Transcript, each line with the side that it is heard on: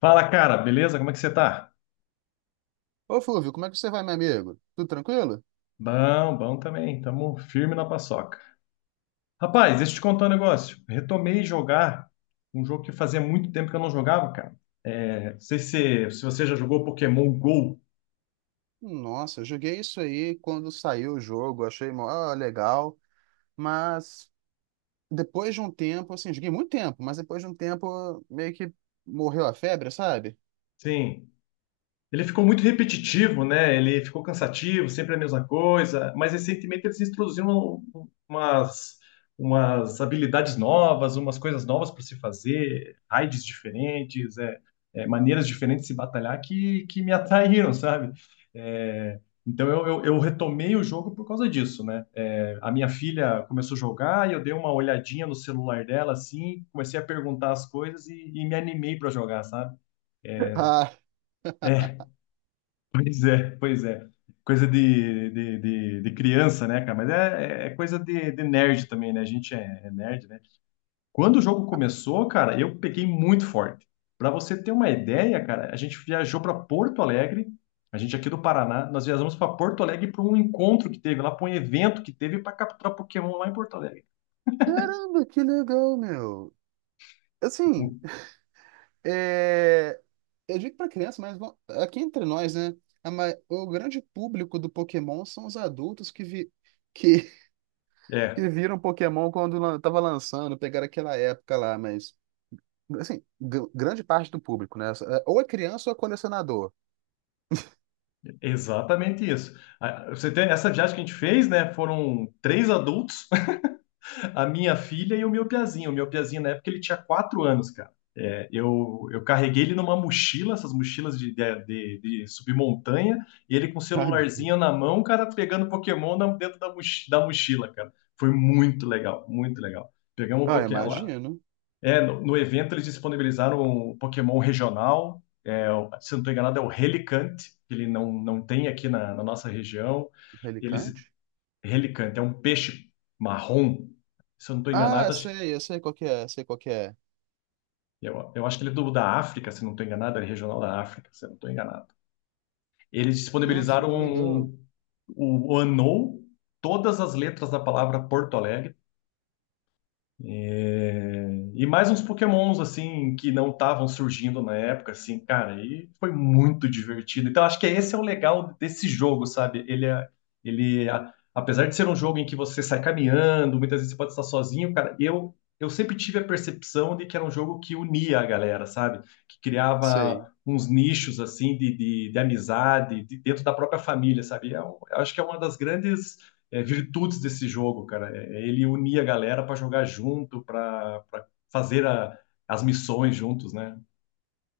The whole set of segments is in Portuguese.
left: Fala, cara, beleza? Como é que você tá?
right: Ô, Flúvio, como é que você vai, meu amigo? Tudo tranquilo?
left: Bom, bom também. Tamo firme na paçoca. Rapaz, deixa eu te contar um negócio. Retomei jogar um jogo que fazia muito tempo que eu não jogava, cara. É, não sei se você já jogou Pokémon Go.
right: Nossa, eu joguei isso aí quando saiu o jogo, achei mó legal, mas depois de um tempo, assim, joguei muito tempo, mas depois de um tempo meio que morreu a febre, sabe?
left: Sim. Ele ficou muito repetitivo, né? Ele ficou cansativo, sempre a mesma coisa. Mas recentemente eles introduziram um- umas, umas habilidades novas, umas coisas novas para se fazer, raids diferentes, maneiras diferentes de se batalhar que me atraíram, sabe? É, então eu retomei o jogo por causa disso, né? A minha filha começou a jogar e eu dei uma olhadinha no celular dela, assim, comecei a perguntar as coisas e me animei para jogar, sabe? É,
right: Ah,
left: é Pois é, pois é. Coisa de criança, né, cara? Mas é coisa de nerd também, né? A gente é nerd, né? Quando o jogo começou, cara, eu peguei muito forte. Pra você ter uma ideia, cara, a gente viajou pra Porto Alegre, a gente aqui do Paraná, nós viajamos pra Porto Alegre pra um encontro que teve lá, pra um evento que teve pra capturar Pokémon lá em Porto Alegre.
right: caramba, que legal, meu. Assim, é... eu digo pra criança, mas bom, aqui entre nós, né? O grande público do Pokémon são os adultos que, que
left: É,
right: que viram Pokémon quando tava lançando, pegaram aquela época lá, mas assim, grande parte do público, né? É, ou é criança ou é colecionador,
left: exatamente isso. Ah, você tem essa viagem que a gente fez, né? Foram três adultos, a minha filha e o meu piazinho. O meu piazinho, na época, ele tinha 4 anos, cara. Eu carreguei ele numa mochila, essas mochilas de subir montanha, e ele com o
right: sabe?
left: celularzinho na mão, cara, pegando Pokémon dentro da mochila, cara. Foi muito legal, muito legal. Pegamos um
right: Ah,
left: Pokémon lá.
right: imagino.
left: No evento eles disponibilizaram um Pokémon regional, se eu não estou enganado, é o Relicante, que ele não tem aqui na nossa região. Eles
right: Relicante?
left: Relicante, é um peixe marrom. Se eu não estou
right: Ah,
left: enganado, acho,
right: sei, eu sei qual que é, sei qual que é.
left: eu acho que ele é da África, se eu não estou enganado, ele é regional da África, se eu não estou enganado. Eles
right: Nossa,
left: disponibilizaram
right: que legal.
left: o ANOU, todas as letras da palavra Porto Alegre. É, E mais uns Pokémons, assim, que não estavam surgindo na época, assim, cara, e foi muito divertido. Então, acho que esse é o legal desse jogo, sabe? Ele é, ele, a- Apesar de ser um jogo em que você sai caminhando, muitas vezes você pode estar sozinho, cara, eu sempre tive a percepção de que era um jogo que unia a galera, sabe? Que criava
right: Sei.
left: uns nichos, assim, de amizade, dentro da própria família, sabe? Eu acho que é uma das grandes virtudes desse jogo, cara. Ele unia a galera para jogar junto, para fazer as missões juntos, né?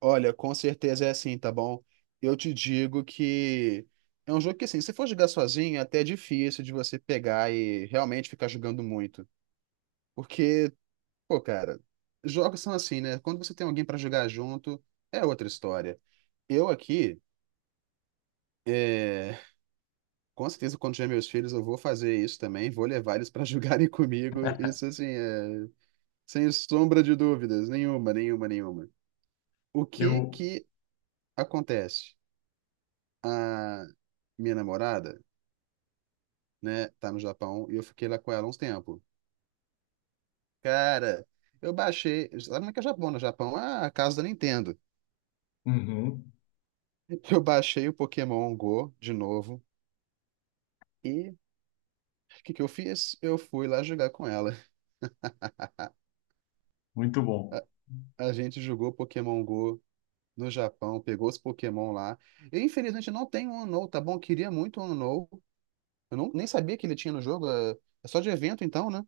right: Olha, com certeza é assim, tá bom? Eu te digo que é um jogo que, assim, se for jogar sozinho, até é difícil de você pegar e realmente ficar jogando muito. Porque pô, cara, jogos são assim, né? Quando você tem alguém pra jogar junto, é outra história. Eu aqui, é, com certeza, quando tiver meus filhos, eu vou fazer isso também, vou levar eles pra jogarem comigo. Isso, assim, sem sombra de dúvidas, nenhuma, nenhuma, nenhuma. O que
left: Eu.
right: que acontece? A minha namorada, né, tá no Japão e eu fiquei lá com ela há uns tempo. Cara, eu baixei. Sabe como é que é o Japão? No Japão, a casa da Nintendo.
left: Uhum,
right: Eu baixei o Pokémon Go de novo. E o que que eu fiz? Eu fui lá jogar com ela.
left: muito bom.
right: A, a gente jogou Pokémon Go no Japão, pegou os Pokémon lá. Eu, infelizmente, não tenho um Unknown, tá bom? Eu queria muito um Unknown. Eu não, nem sabia que ele tinha no jogo. É só de evento, então, né?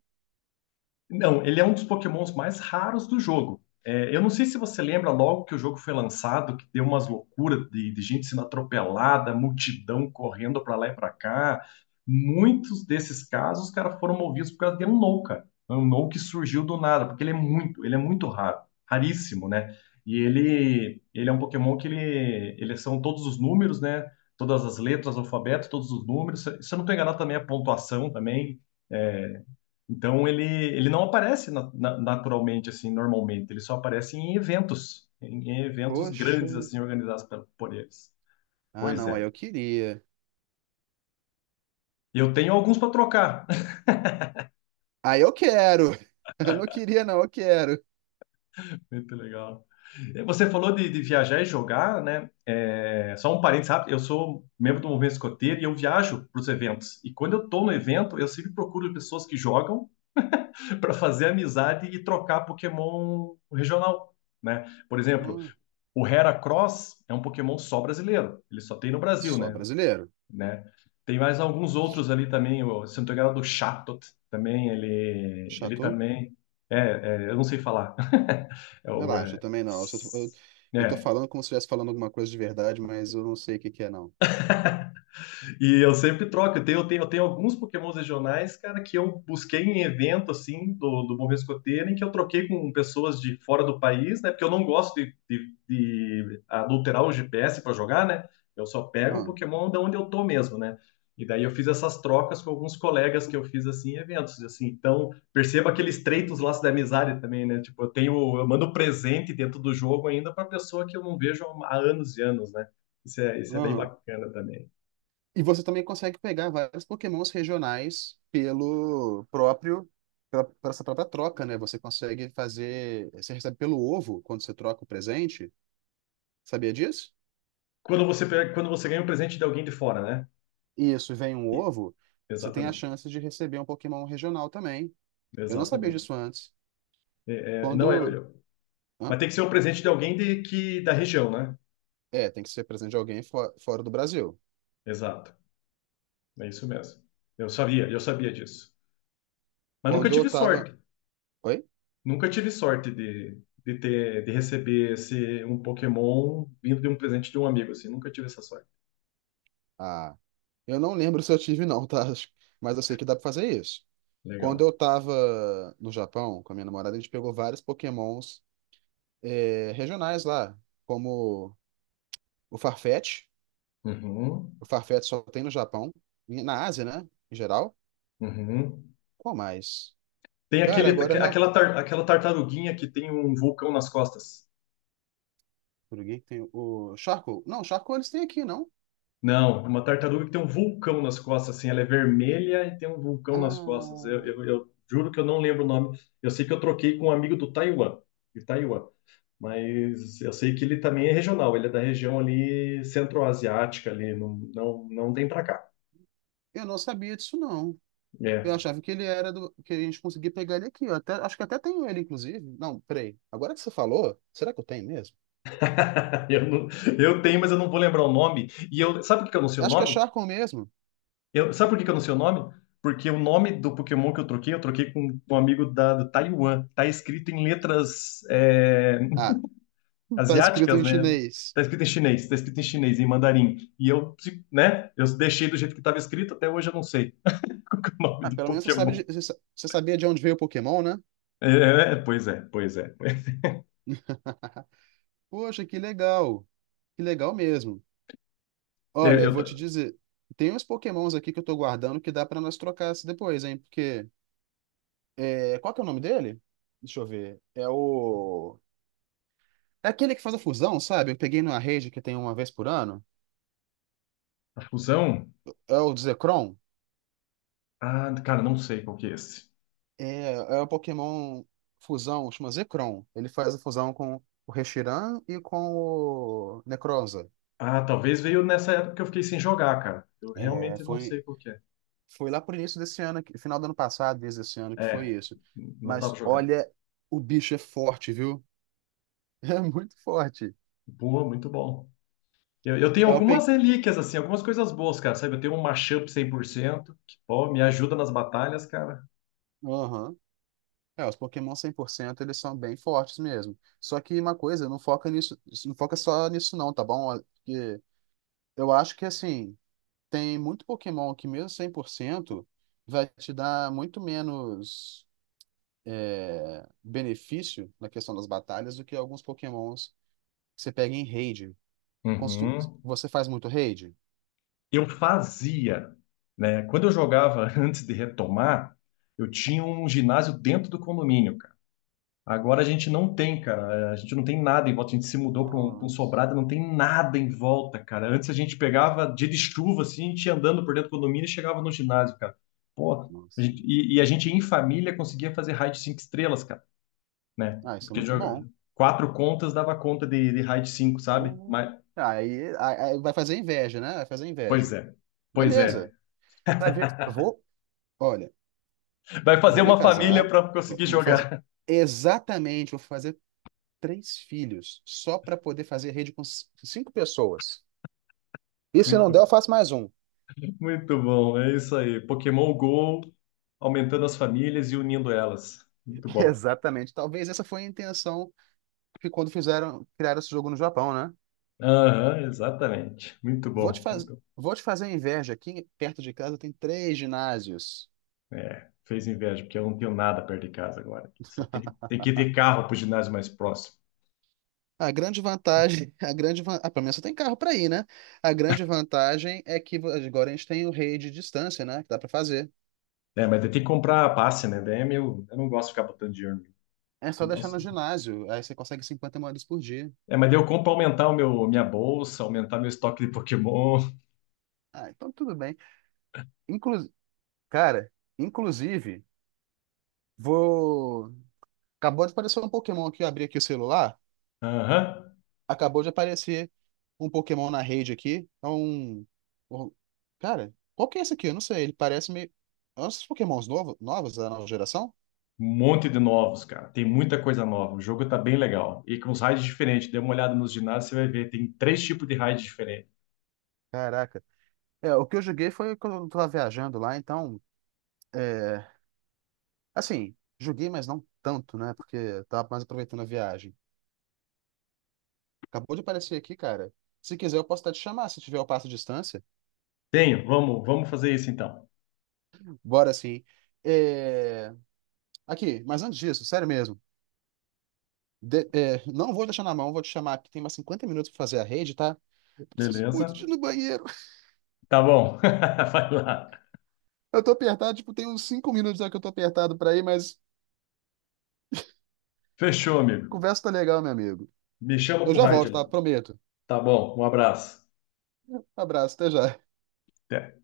left: Não, ele é um dos Pokémons mais raros do jogo. Eu não sei se você lembra logo que o jogo foi lançado, que deu umas loucuras de gente sendo atropelada, multidão correndo para lá e para cá. Muitos desses casos, os caras foram movidos por causa de um no, cara. Um no que surgiu do nada, porque ele é muito raro, raríssimo, né? E ele é um Pokémon que ele são todos os números, né? Todas as letras, alfabeto, todos os números. Se eu não estou enganado, também a pontuação também. É, então ele não aparece naturalmente assim, normalmente, ele só aparece em eventos, em eventos
right: Poxa.
left: grandes assim organizados por eles.
right: Ah,
left: Pois
right: não, aí
left: é.
right: eu queria.
left: E eu tenho alguns para trocar.
right: Aí eu quero! Eu não queria, não, eu quero.
left: Muito legal. Você falou de viajar e jogar, né? Só um parênteses rápido, eu sou membro do movimento escoteiro e eu viajo para os eventos. E quando eu estou no evento, eu sempre procuro pessoas que jogam para fazer amizade e trocar Pokémon regional, né? Por exemplo,
right: Hum,
left: o Heracross é um Pokémon só brasileiro. Ele só tem no Brasil,
right: só
left: né?
right: brasileiro.
left: Né? Tem mais alguns outros ali também. Se eu não tô enganado, o Chatot também. Ele
right: Chato?
left: também. É, eu não sei falar. É, o,
right: Relaxa,
left: é,
right: também não. Eu tô
left: é,
right: falando como se estivesse falando alguma coisa de verdade, mas eu não sei o que que é, não.
left: E eu sempre troco. Eu tenho alguns Pokémons regionais, cara, que eu busquei em evento, assim, do Bom Escoteiro, em que eu troquei com pessoas de fora do país, né? Porque eu não gosto de adulterar o GPS para jogar, né? Eu só pego o
right: Ah,
left: Pokémon de onde eu tô mesmo, né? E daí eu fiz essas trocas com alguns colegas que eu fiz, assim, em eventos, assim. Então, perceba aquele estreitos laços da amizade também, né? Tipo, eu mando presente dentro do jogo ainda para pessoa que eu não vejo há anos e anos, né? Isso é bem
right: aham.
left: bacana também.
right: E você também consegue pegar vários Pokémons regionais por essa própria troca, né? Você recebe pelo ovo quando você troca o presente. Sabia disso?
left: Quando você pega, quando você ganha um presente de alguém de fora, né?
right: Isso, vem um
left: E-
right: ovo, você tem a
left: Exatamente,
right: chance de receber um Pokémon regional também. Eu não sabia
left: exatamente.
right: disso antes.
left: É, não é,
right: Quando, hã?
left: mas tem que ser um presente de alguém que da região, né?
right: É, tem que ser presente de alguém fora do Brasil.
left: Exato, é isso mesmo. Eu sabia disso. Mas nunca
right: Quando eu
left: tive
right: tava,
left: sorte,
right: oi?
left: nunca tive sorte de receber esse um Pokémon vindo de um presente de um amigo, assim. Nunca tive essa sorte.
right: Ah, eu não lembro se eu tive não, tá? Mas eu sei que dá pra fazer isso. Quando
left: Legal.
right: eu tava no Japão com a minha namorada, a gente pegou vários Pokémons regionais lá, como o Farfetch.
left: Uhum,
right: O Farfetch só tem no Japão, e na Ásia, né? Em geral.
left: uhum.
right: Qual mais?
left: Tem
right: Cara,
left: aquele, aquela tartaruguinha que tem um vulcão nas costas.
right: por que que tem o Charco? Não, Charco eles têm aqui, não?
left: Não, uma tartaruga que tem um vulcão nas costas, assim, ela é vermelha e tem um vulcão nas costas. Eu,
right: Ah,
left: eu- eu juro que eu não lembro o nome. Eu sei que eu troquei com um amigo de Taiwan, mas eu sei que ele também é regional, ele é da região ali centro-asiática, ali, não, não, não tem pra cá.
right: eu não sabia disso não. Eu
left: É.
right: achava que ele era do. Que a gente conseguia pegar ele aqui. Acho que até tenho ele, inclusive. Não, peraí. Agora que você falou, será que eu tenho mesmo?
left: Eu, não- eu tenho, mas eu não vou lembrar o nome. Sabe por que eu não sei o
right: Acho que é
left: nome?
right: Charcon mesmo.
left: Sabe por que que eu não sei o nome? Porque o nome do Pokémon que eu troquei com um amigo do Taiwan. Tá escrito em letras,
right: Ah, tá escrito
left: asiáticas,
right: em
left: né?
right: chinês.
left: Tá escrito em chinês, tá escrito em chinês, em mandarim. E eu, né? Eu deixei do jeito que estava escrito, até hoje eu não sei qual que é o nome
right: Ah,
left: do
right: pelo menos você sabe
left: Pokémon.
right: de- você sa- você sabia de onde veio o Pokémon, né?
left: Pois é, pois é.
right: Poxa, que legal. Que legal mesmo. Olha,
left: É,
right: eu
left: eu
right: vou
left: ta-
right: te dizer, tem uns Pokémons aqui que eu tô guardando que dá pra nós trocar se depois, hein? Porque qual que é o nome dele? Deixa eu ver. É o É aquele que faz a fusão, sabe? Eu peguei numa rede que tem uma vez por ano.
left: a fusão?
right: É o Zekrom?
left: Ah, cara, não sei qual que é esse.
right: É o Pokémon fusão, chama Zekrom. Ele faz a fusão com o Reshiram e com o Necronza.
left: Ah, talvez veio nessa época que eu fiquei sem jogar, cara. Eu
right: É,
left: realmente não sei
right: foi,
left: qual que é.
right: foi lá por início desse ano, final do ano passado, desde esse ano que foi
left: É,
right: isso.
left: não tava
right: Mas
left: jogando.
right: olha, o bicho é forte, viu? É muito forte.
left: Boa, muito bom. Eu tenho
right: É o pe...
left: algumas relíquias, assim, algumas coisas boas, cara, sabe? Eu tenho um mashup 100%, que, pô, me ajuda nas batalhas, cara.
right: Aham. É, os Pokémon 100% eles são bem fortes mesmo. Só que uma coisa, não foca nisso, não foca só nisso não, tá bom? Porque eu acho que assim, tem muito Pokémon que, mesmo 100% vai te dar muito menos benefício na questão das batalhas do que alguns Pokémons que você pega em raid. Constru-
left: Uhum.
right: Você faz muito raid?
left: Eu fazia, né? Quando eu jogava antes de retomar, eu tinha um ginásio dentro do condomínio, cara. Agora a gente não tem, cara. A gente não tem nada em volta. A gente se mudou para um, pra um
right: Nossa,
left: sobrado, não tem nada em volta, cara. Antes a gente pegava dia de chuva, assim, a gente ia andando por dentro do condomínio e chegava no ginásio, cara. Pô, a
right: nossa.
left: gente- e, e a gente em família conseguia fazer raid 5 estrelas, cara, né?
right: Ah, isso é
left: Porque
right: muito bom.
left: quatro contas dava conta de raid 5, sabe?
right: Vou-
left: Mas,
right: Aí, aí vai fazer inveja, né? Vai fazer inveja.
left: pois é, pois é.
right: Beleza. Vai ver. Olha,
left: Vai fazer
right: vou me
left: uma família
right: casar,
left: para
right: vou
left: conseguir
right: vou fazer
left: jogar.
right: vou fazer três filhos só para poder fazer rede com cinco pessoas. E se não der,
left: Muito,
right: eu faço mais um.
left: muito bom, é isso aí. Pokémon Go aumentando as famílias e unindo elas. Muito bom.
right: Exatamente. Talvez essa foi a intenção que quando fizeram, criaram esse jogo no Japão, né?
left: Aham, exatamente. Muito
right: Vou te
left: bom.
right: faz...
left: Muito...
right: Vou te fazer inveja. Aqui perto de casa tem três ginásios.
left: Fez inveja, porque eu não tenho nada perto de casa agora. Só tem que ir carro para o ginásio mais próximo.
right: A grande vantagem, a grande van... ah, pelo menos você tem carro para ir, né? A grande vantagem é que agora a gente tem o rei de distância, né? Que dá para fazer.
left: Mas daí tem que comprar passe, né? Daí é meu, eu não gosto de ficar botando dinheiro.
right: É só
left: Eu
right: deixar no
left: gosto-
right: ginásio, aí você consegue 50 moedas por dia.
left: mas daí eu compro para aumentar minha bolsa, aumentar meu estoque de Pokémon.
right: Ah, então tudo bem. Inclu... Cara, inclusive, vou. Acabou de aparecer um Pokémon aqui, eu abri aqui o celular.
left: Aham.
right: Acabou de aparecer um Pokémon na rede aqui. Um- Cara, qual que é esse aqui? Eu não sei. Ele parece meio. É um dos Pokémons novos da nova geração?
left: Um monte de novos, cara. Tem muita coisa nova. O jogo tá bem legal. E com os raids diferentes. Dê uma olhada nos ginásios, você vai ver. Tem três tipos de raid diferentes.
right: Caraca. É, o que eu joguei foi quando eu tava viajando lá, então. É... Assim, joguei, mas não tanto, né? Porque eu tava mais aproveitando a viagem. Acabou de aparecer aqui, cara. Se quiser, eu posso até te chamar se tiver o passo de distância.
left: Tenho. Vamos, vamos fazer isso então.
right: Bora sim. É... Aqui, mas antes disso, sério mesmo. Não vou deixar na mão, vou te chamar aqui. Tem mais 50 minutos pra fazer a rede, tá? Preciso muito de
left: Beleza?
right: ir no banheiro.
left: Tá bom. Vai lá.
right: Eu tô apertado, tipo, tem uns 5 minutos já que eu tô apertado pra ir, mas
left: Fechou, amigo.
right: conversa tá legal, meu amigo.
left: Me chama
right: Eu
left: pro
right: já
left: raid
right: volto, tá?
left: lá.
right: Prometo.
left: Tá bom. Um abraço.
right: Abraço, até já.
left: Até.